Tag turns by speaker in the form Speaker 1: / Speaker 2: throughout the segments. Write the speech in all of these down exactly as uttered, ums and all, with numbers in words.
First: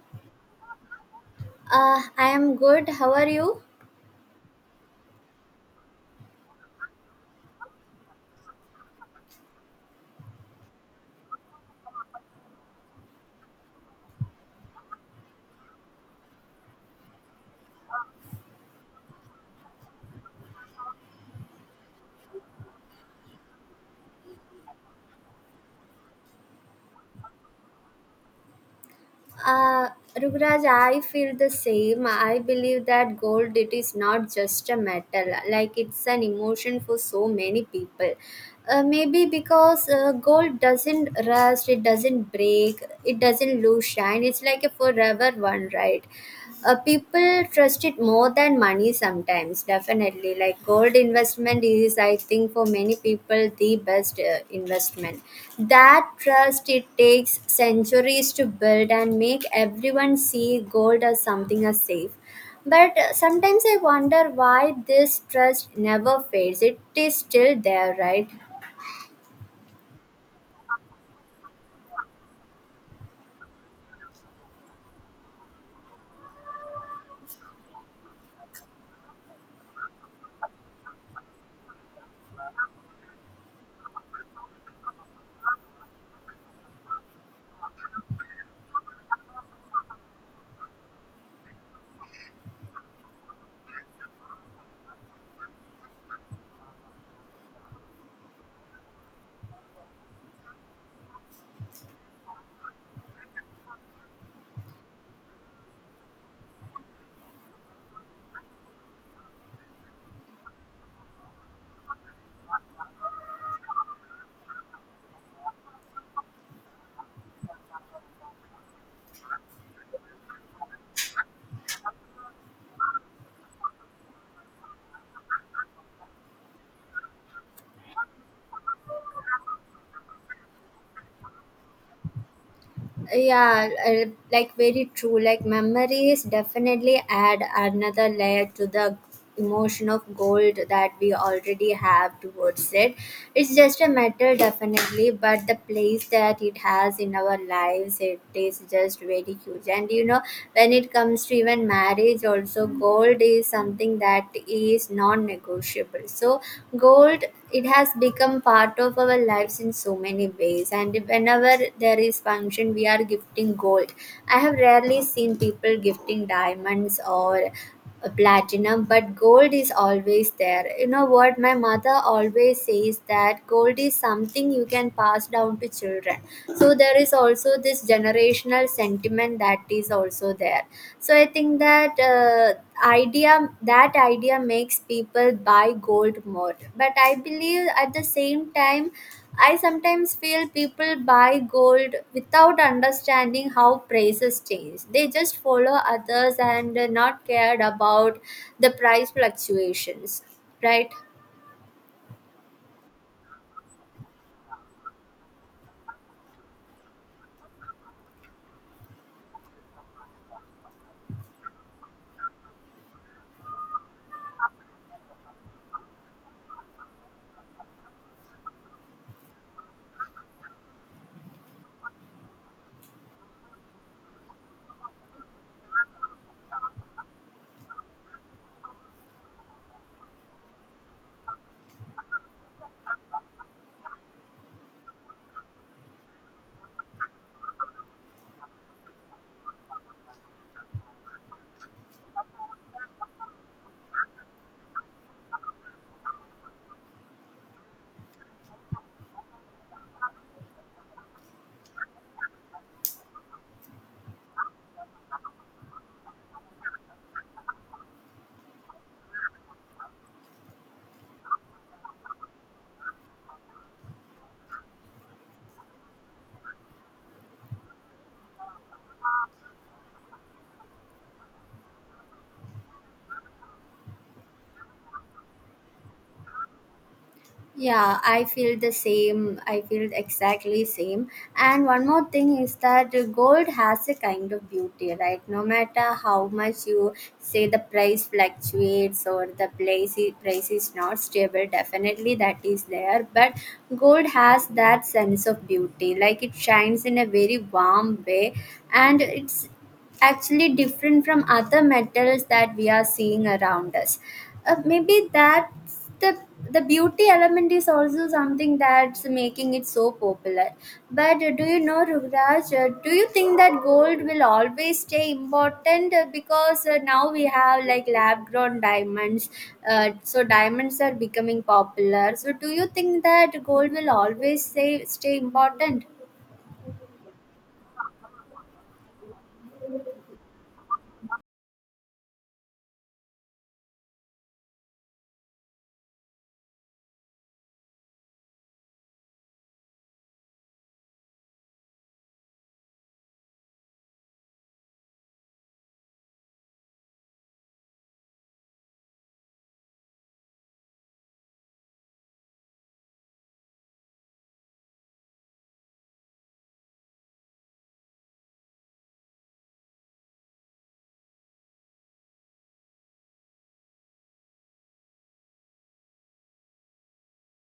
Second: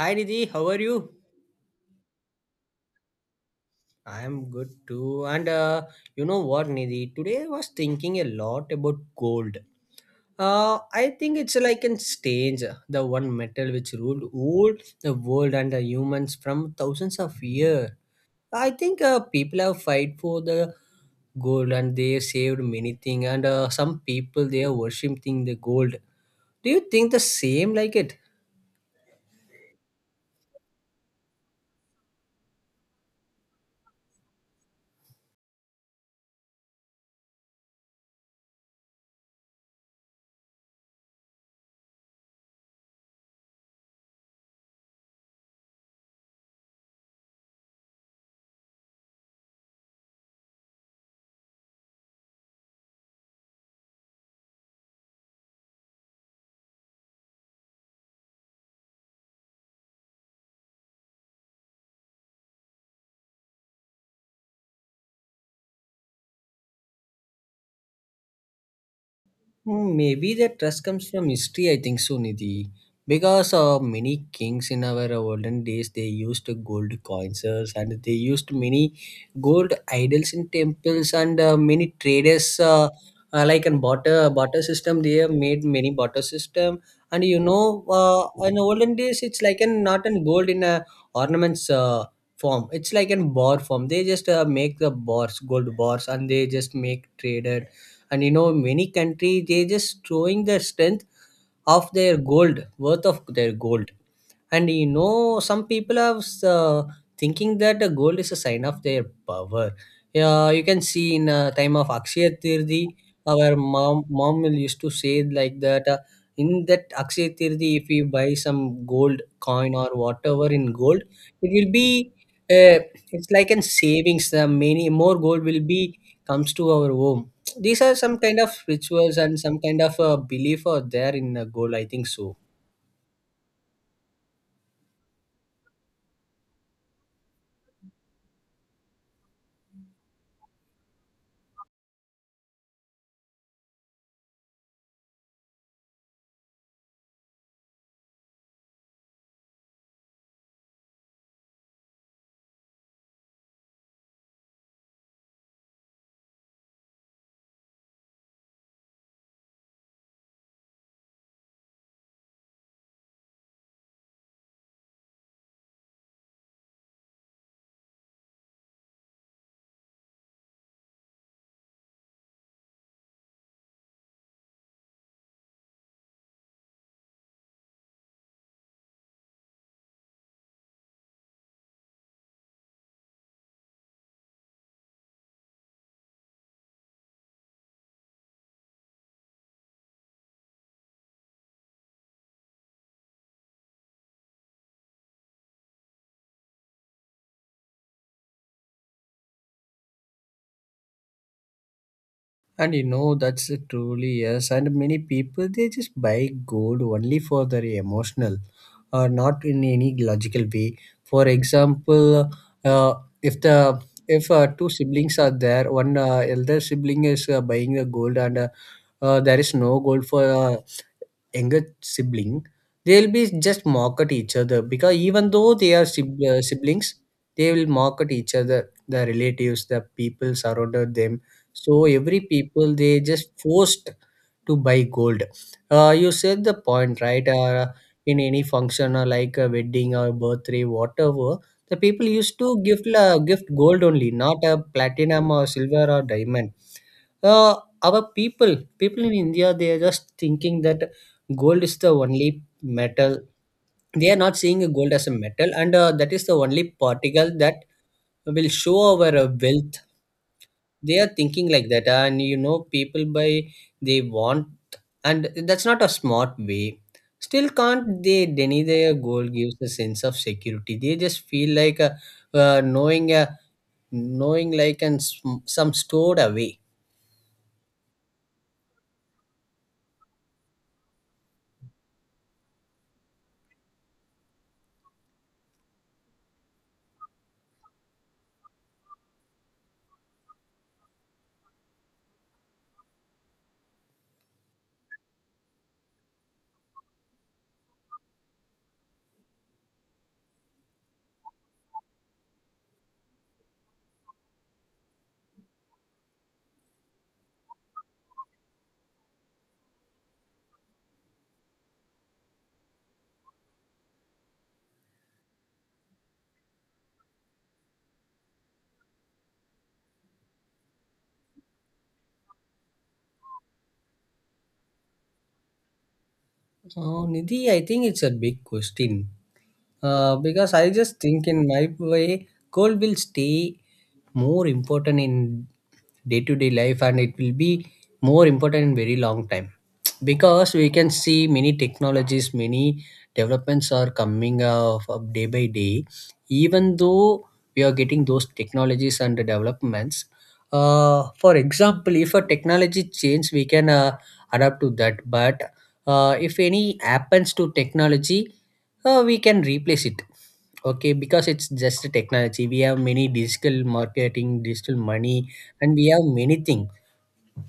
Speaker 1: Hi Nidhi, how are you?
Speaker 2: Uh, I am good. How are you?
Speaker 1: I am good too. And uh, you know what, Nidhi? Today I was thinking a lot about gold. Uh, I think it's like in stage, the one metal which ruled all the world and the humans from thousands of years. I think uh, people have fight for the gold and they saved many things. And uh, some people they are worshipping the gold. Do you think the same like it?
Speaker 2: Uh, Rugraj, I feel the same. I believe that gold, it is not just a metal, like it's an emotion for so many people. Uh, maybe because uh, gold doesn't rust, it doesn't break, it doesn't lose shine. It's like a forever one, right? Uh, people trust it more than money sometimes. Definitely, like, gold investment is, I think, for many people the best uh, investment. That trust, it takes centuries to build and make everyone see gold as something as safe. But uh, sometimes I wonder why this trust never fades. It is still there, right?
Speaker 1: Hmm, Maybe that trust comes from history, I think so, Nidhi. Because uh, many kings in our olden days, they used gold coins, uh, and they used many gold idols in temples, and uh, many traders, uh, uh, like in barter, barter system, they have made many barter system. And you know, uh, in olden days, it's like an not in gold in a ornaments uh, form. It's like in bar form. They just uh, make the bars, gold bars, and they just make trader. And you know many countries they just showing the strength of their gold, worth of their gold. And you know some people are uh, thinking that uh, gold is a sign of their power. Yeah, you can see in uh, time of Akshaya Tirthi, our mom mom will used to say like that uh, in that Akshaya Tirthi if we buy some gold coin or whatever in gold, it will be, uh, it's like an savings, the many more gold will be comes to our home. These are some kind of rituals and some kind of uh, belief are there in uh, gold, I think so.
Speaker 2: Yeah, uh, like, very true. Like, memories definitely add another layer to the emotion of gold that we already have towards it. It's just a matter, definitely, but the place that it has in our lives, it is just very huge. And, you know, when it comes to even marriage also, gold is something that is non-negotiable negotiable. So gold, it has become part of our lives in so many ways, and whenever there is function, we are gifting gold. I have rarely seen people gifting diamonds or a platinum, but gold is always there. You know what, my mother always says that gold is something you can pass down to children. So there is also this generation educational sentiment that is also there. So I think that uh, idea, that idea makes people buy gold more. But I believe, at the same time, I sometimes feel people buy gold without understanding how prices change. They just follow others and not cared about the price fluctuations, right?
Speaker 1: And you know, that's a truly yes. And many people, they just buy gold only for their emotional, or not in any logical way. For example, uh, if the if uh, two siblings are there, one uh, elder sibling is uh, buying the gold, and uh, uh, there is no gold for uh, younger sibling, they'll be just mock at each other because even though they are sib- uh, siblings, they will mock at each other, the relatives, the people surrounded them. So every people they just forced to buy gold. Uh, you said the point, right. Uh, in any function or like a wedding or birthday, whatever, the people used to give uh, gift gold only, not a platinum or silver or diamond. uh, our people people in India, they are just thinking that gold is the only metal. They are not seeing gold as a metal, and uh, that is the only particle that will show our uh, wealth. They are thinking like that. And you know people buy, they want. And that's not a smart way. Still can't they deny their gold gives a sense of security? They just feel like, uh, uh, knowing uh, knowing like, and sm- some stored away.
Speaker 2: Yeah, I feel the same. I feel exactly same. And one more thing is that gold has a kind of beauty, right? No matter how much you say the price fluctuates or the price i- price is not stable, definitely that is there, but gold has that sense of beauty. Like, it shines in a very warm way, and it's actually different from other metals that we are seeing around us. Uh, maybe that's the the beauty element is also something that's making it so popular. But uh, do you know, Rugraj, uh, do you think that gold will always stay important? Uh, because uh, now we have, like, lab grown diamonds? Uh, so diamonds are becoming popular. So do you think that gold will always stay, stay important?
Speaker 1: Oh, Nidhi, I think it's a big question. Uh, because I just think in my way, gold will stay more important in day-to-day life, and it will be more important in very long time. Because we can see many technologies, many developments are coming of of day by day. Even though we are getting those technologies and the developments, uh, for example, if a technology change, we can uh, adapt to that. But uh, if any happens to technology, uh, we can replace it. Okay, because it's just a technology. We have many digital marketing, digital money, and we have many things.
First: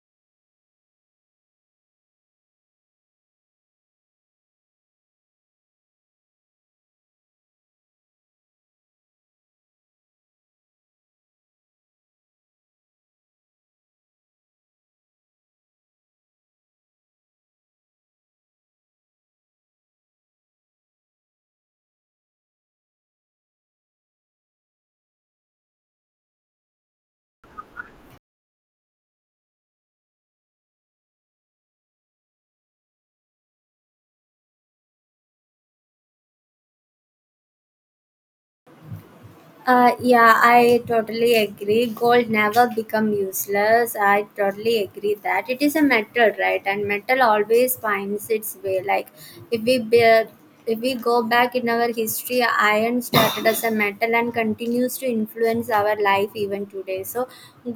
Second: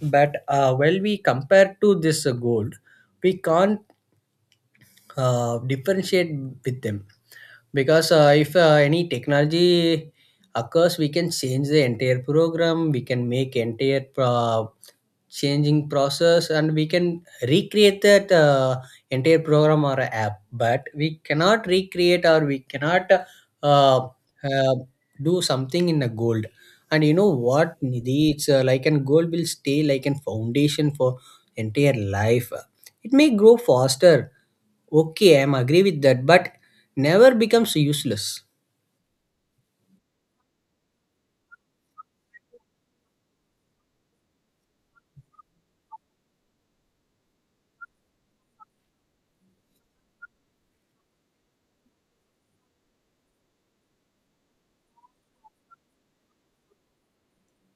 Speaker 1: But uh, while we compare to this uh, gold, we can't uh, differentiate with them. Because uh, if uh, any technology occurs, we can change the entire program. We can make entire uh, changing process, and we can recreate that uh, entire program or app. But we cannot recreate, or we cannot uh, uh, do something in a gold. And you know what, Nidhi, it's uh, like an gold will stay like an foundation for entire life. It may grow faster, okay, I'm agree with that, but never becomes useless.
Speaker 2: Uh, yeah, I totally agree. Gold never become useless. I totally agree that it is a metal, right? And metal always finds its way. Like, if we be- if we go back in our history, iron started as a metal and continues to influence our life even today. So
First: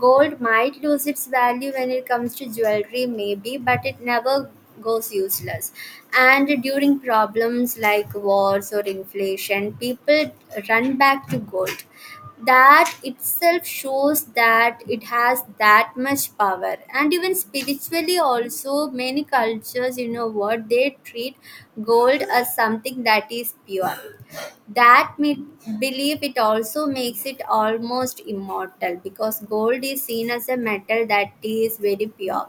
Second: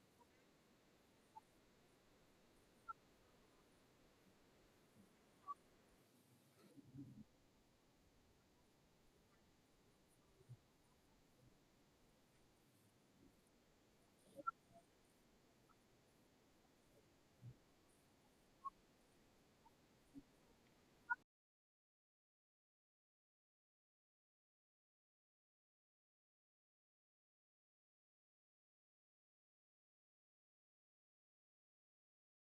Speaker 2: gold might lose its value when it comes to jewelry, maybe, but it never goes useless. And during problems like wars or inflation, people run back to gold. That itself shows that it has that much power. And even spiritually, also, many cultures, you know what, they treat gold as something that is pure, that mid- belief it also makes it almost immortal because gold is seen as a metal that is very pure.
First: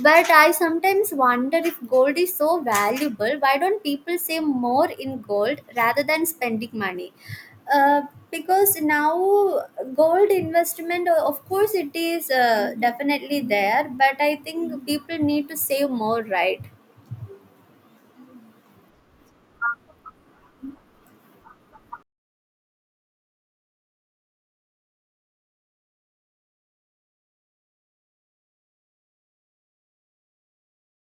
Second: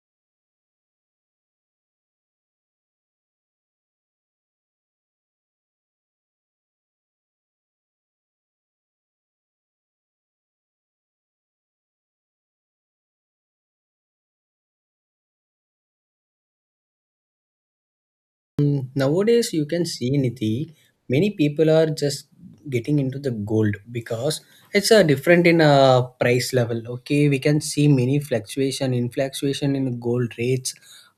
Speaker 2: But I sometimes wonder, if gold is so valuable, why don't people save more in gold rather than spending money? uh, because now gold investment, uh, of course, it is uh, definitely there, but I think people need to save more, right?
Speaker 1: Mm, Nowadays, you can see, Niti, many people are just getting into the gold because it's a different in a price level. Okay, we can see many fluctuation in fluctuation in gold rates.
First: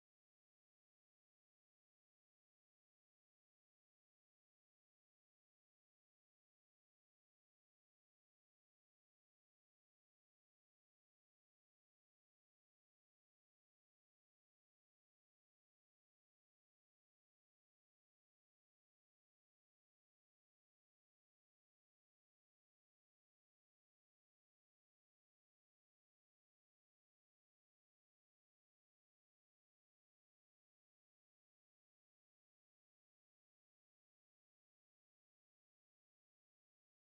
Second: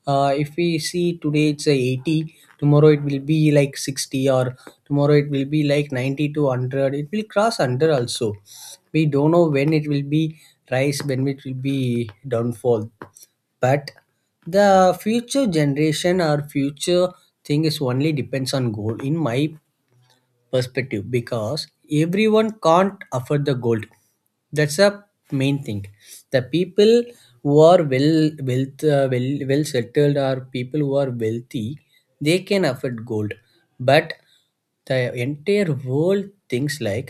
Speaker 1: Uh, if we see today it's a eighty, tomorrow it will be like sixty, or tomorrow it will be like ninety to one hundred. It will cross one hundred also. We don't know when it will be rise, when it will be downfall. But the future generation or future thing is only depends on gold, in my perspective. Because everyone can't afford the gold, that's a main thing. The people who are well wealth uh, well well settled, or people who are wealthy, they can afford gold. But the entire world thinks like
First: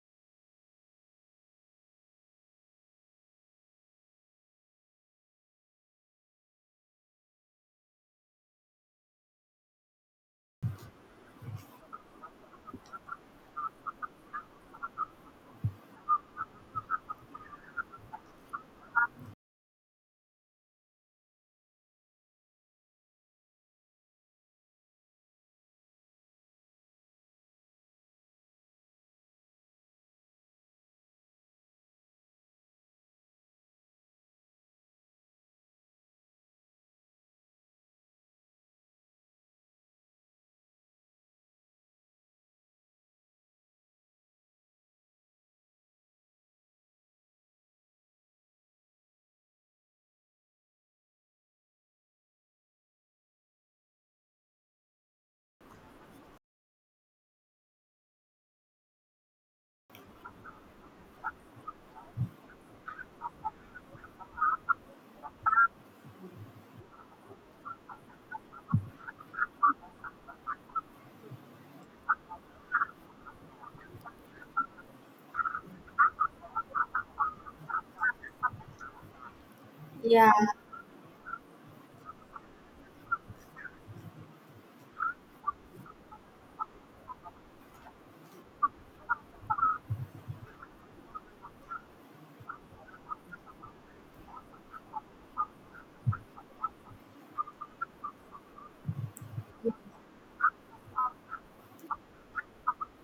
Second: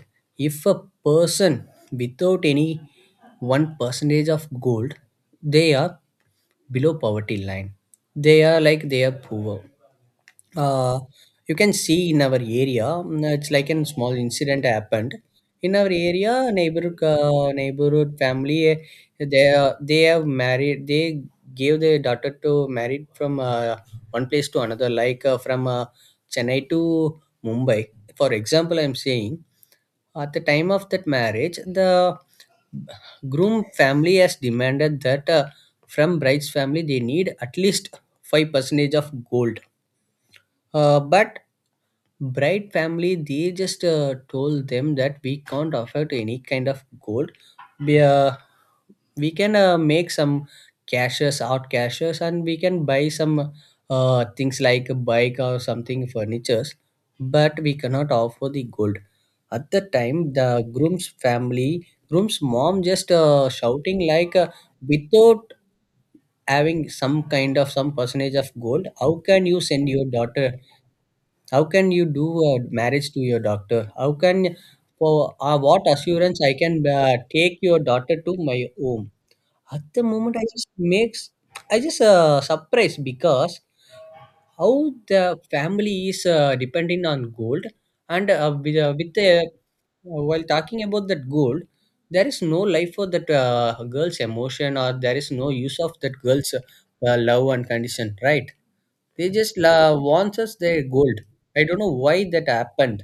Speaker 1: if a person without any one percentage of gold, they are below poverty line, they are like they are poor. uh, you can see in our area, mm, it's like a small incident happened in our area neighborhood, uh, neighborhood family, eh, they are- they have married, they gave their daughter to married from uh, one place to another, like uh, from uh, Chennai to Mumbai, for example I'm saying. At the time of that marriage, the groom family has demanded that uh, from bride's family they need at least five percentage of gold. Uh, but bride family, they just uh, told them that we can't afford any kind of gold. We, uh, we can uh, make some cashes out cashes and we can buy some uh, things like a bike or something furnitures, but we cannot offer the gold. At the time, the groom's family groom's mom just uh, shouting like, uh, without having some kind of some percentage of gold, how can you send your daughter, how can you do a marriage to your doctor? How can For uh, what assurance I can uh, take your daughter to my home? At the
Speaker 2: Yeah.
Speaker 1: moment, I just makes I just uh, surprised because how the family is uh, dependent on gold. And uh, with, uh, with the uh, while talking about that gold, there is no life for that uh, girl's emotion, or there is no use of that girl's uh, love and condition, right? They just la- wants us their gold. I don't know why that happened.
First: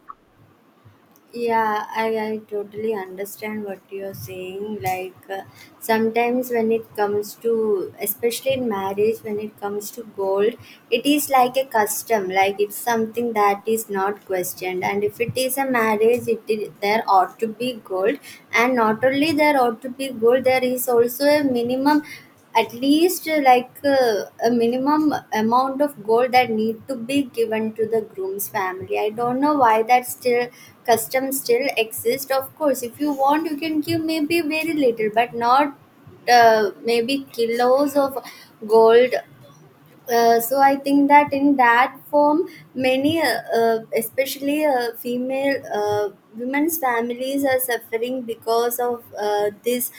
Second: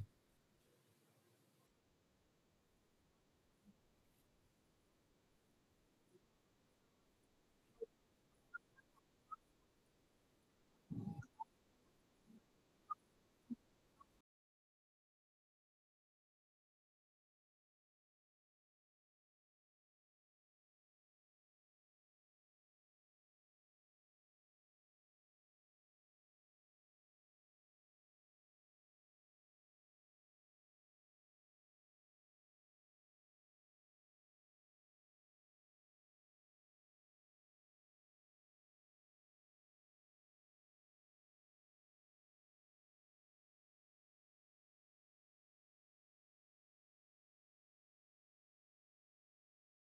Speaker 2: Yeah, I, I totally understand what you're saying. Like, uh, sometimes when it comes to, especially in marriage, when it comes to gold, it is like a custom. Like, it's something that is not questioned. And if it is a marriage, it is, there ought to be gold. And not only there ought to be gold, there is also a minimum, at least uh, like uh, a minimum amount of gold that need to be given to the groom's family. I don't know why that still custom still exists. Of course, if you want, you can give maybe very little, but not uh, maybe kilos of gold. Uh, so I think that in that form, many uh, uh, especially uh, female uh, women's families are suffering because of uh, this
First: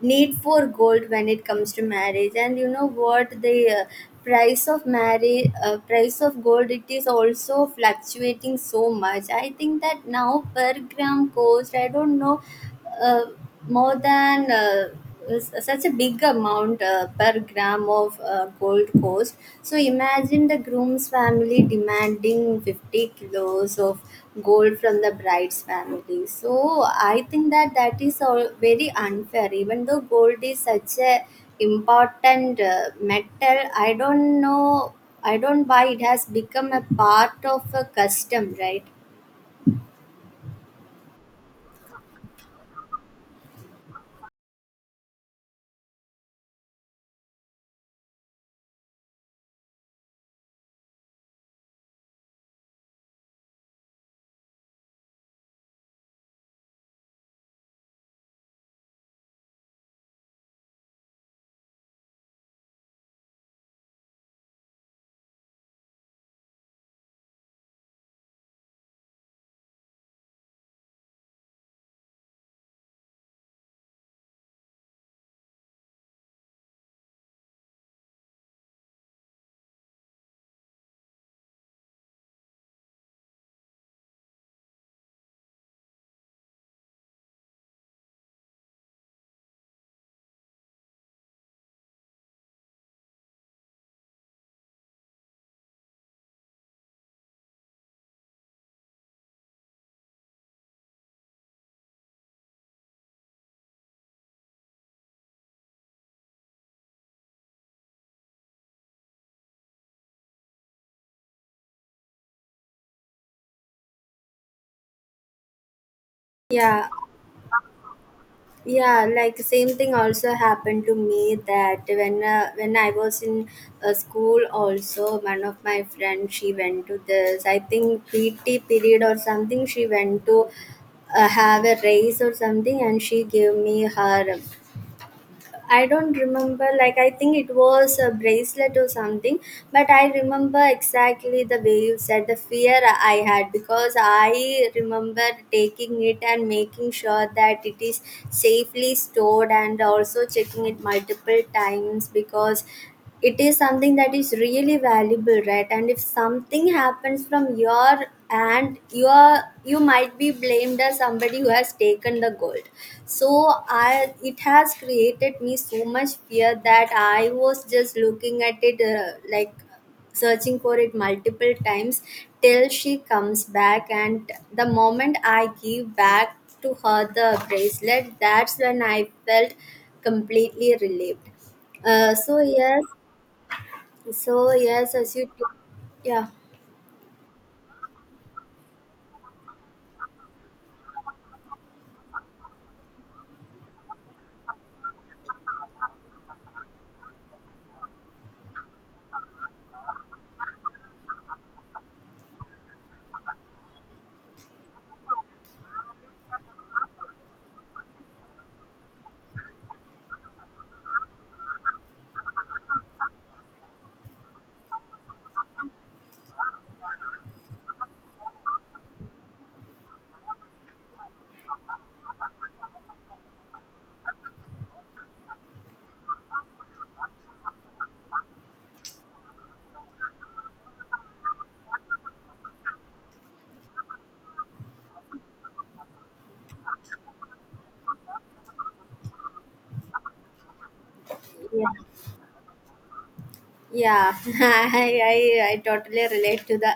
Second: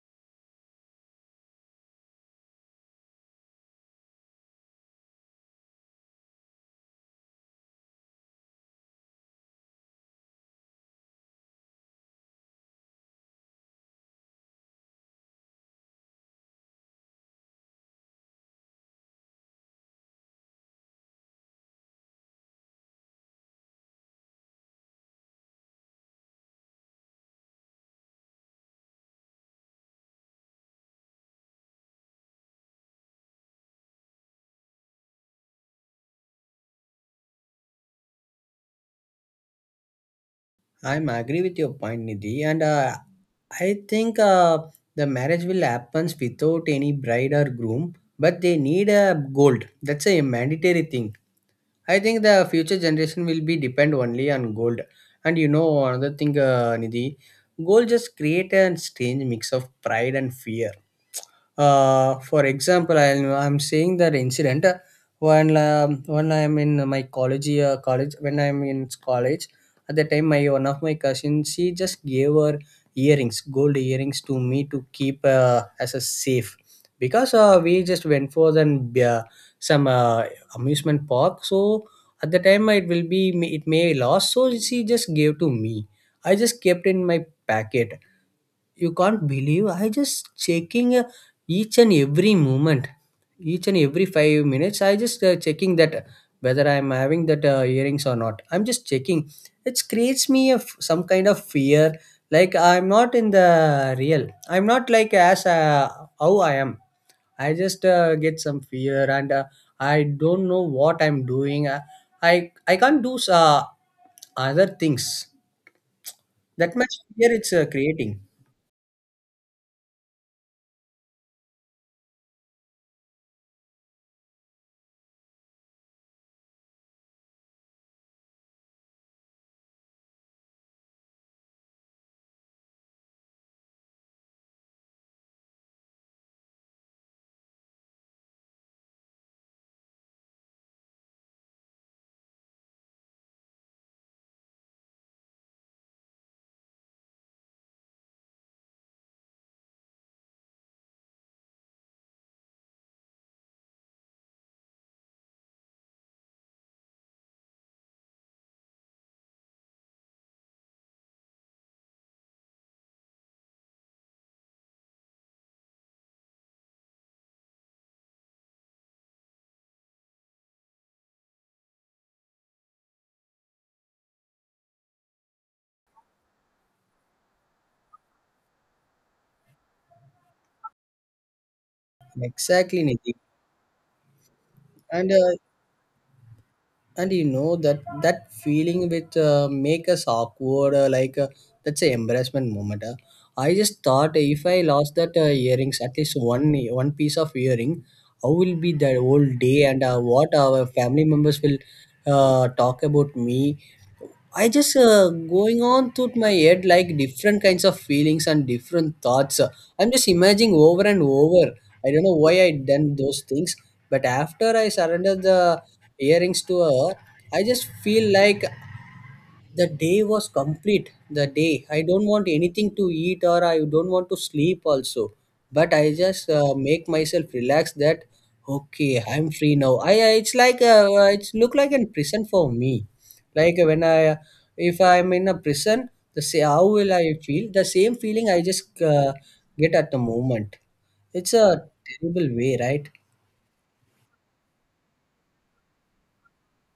Speaker 2: need for gold when it comes to marriage. And you know what, the uh, price of marriage, uh, price of gold, it is also fluctuating so much. I think that now per gram cost, I don't know, uh, more than uh, s- such a big amount uh, per gram of uh, gold cost. So imagine the groom's family demanding fifty kilos of gold from the bride's family. So I think that that is all very unfair. Even though gold is such a important uh, metal, I don't know. I don't why it has become a part of a custom, right?
Speaker 1: I'm agree with your point, Nidhi. And uh, I think uh, the marriage will happens without any bride or groom, but they need a gold. That's a mandatory thing. I think the future generation will be depend only on gold. And you know another thing, uh, Nidhi, gold just create a strange mix of pride and fear. Uh, for example, I, I'm saying that incident, uh, when um, when I'm in my college uh, college when I'm in college. At the time, my one of my cousins, she just gave her earrings gold earrings to me to keep uh, as a safe, because uh, we just went for then uh, some uh, amusement park. So at the time, it will be it may lost, so she just gave to me. I just kept in my packet. You can't believe, I just checking, uh, each and every moment, each and every five minutes. I just uh, checking that whether I'm having that uh, earrings or not. I'm just checking. It creates me a f- some kind of fear. Like I'm not in the real. I'm not like as uh, how I am. I just uh, get some fear, and uh, I don't know what I'm doing. I I, I can't do uh, other things. That
Speaker 2: Yeah,
Speaker 1: much fear it's uh, creating.
Speaker 2: yeah, like, same thing also happened to me. That when uh, when I was in uh, school also, one of my friends, she went to this, I think, PT period or something. She went to uh, have a race or something, and she gave me her, I don't remember, like, I think it was a bracelet or something, but I remember exactly the way you said the fear I had, because I remember taking it and making sure that it is safely stored, and also checking it multiple times because it is something that is really valuable, right? And if something happens from your, and you are, you might be blamed as somebody who has taken the gold. So I it has created me so much fear that I was just looking at it uh, like searching for it multiple times till she comes back. And the moment I give back to her the bracelet, that's when I felt completely relieved. Uh, so
Speaker 1: Exactly,
Speaker 2: yes.
Speaker 1: Nidhi.
Speaker 2: So yes,
Speaker 1: and
Speaker 2: as you
Speaker 1: uh,
Speaker 2: told. Yeah,
Speaker 1: and you know that that feeling which uh, make us awkward, uh, like, uh, that's a embarrassment moment uh. I just thought, if I lost that uh, earrings, at least one one piece of earring, how will be the whole day and uh, what our family members will uh, talk about me. I just uh, going on through my head like different kinds of feelings and different thoughts. I'm just imagining over and over. I don't know why I done those things. But after I surrendered the earrings to her, I just feel like the day was complete. The day, I don't want anything to eat or I don't want to sleep also. But I just uh, make myself relax that, okay, I'm free now. I, I it's like uh, It's look like a prison for me. Like when I if I'm in a prison, the say how will I feel, the same feeling I just uh, get at the moment. It's a
Speaker 2: yeah,
Speaker 1: terrible way, right?
Speaker 2: yeah. I, I I totally relate to the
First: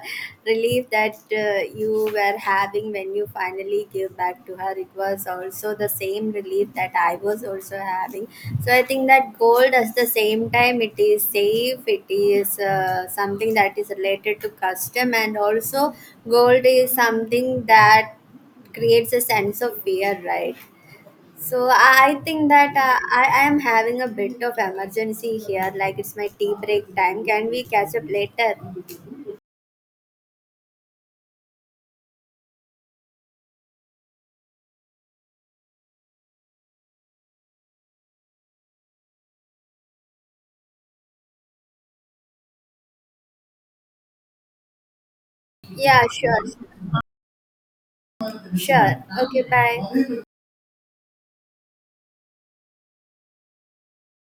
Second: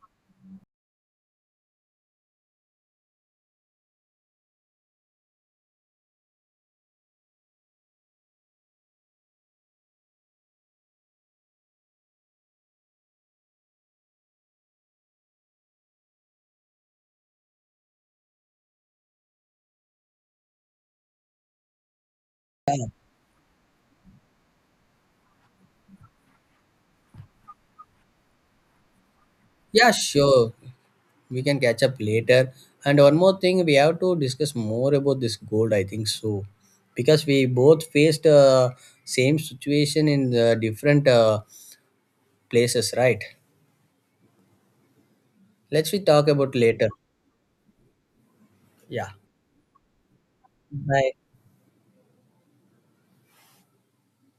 Speaker 2: relief that uh, you were having when you finally gave back to her. It was also the same relief that I was also having. So I think that gold, at the same time, it is safe. It is uh, something that is related to custom, and also gold is something that creates a sense of fear, right? So I think that uh, I, I am having a bit of emergency here. Like, it's my tea break time. Can we catch up later?
Speaker 1: Yeah, sure. We can catch up later. And one more thing, we have to discuss more about this gold, I think so. Because we both faced uh, same situation in the different uh, places, right? Let's we
Speaker 2: Yeah,
Speaker 1: talk
Speaker 2: sure.
Speaker 1: about later.
Speaker 2: Sure.
Speaker 1: Yeah.
Speaker 2: Okay, bye.
Speaker 1: Bye.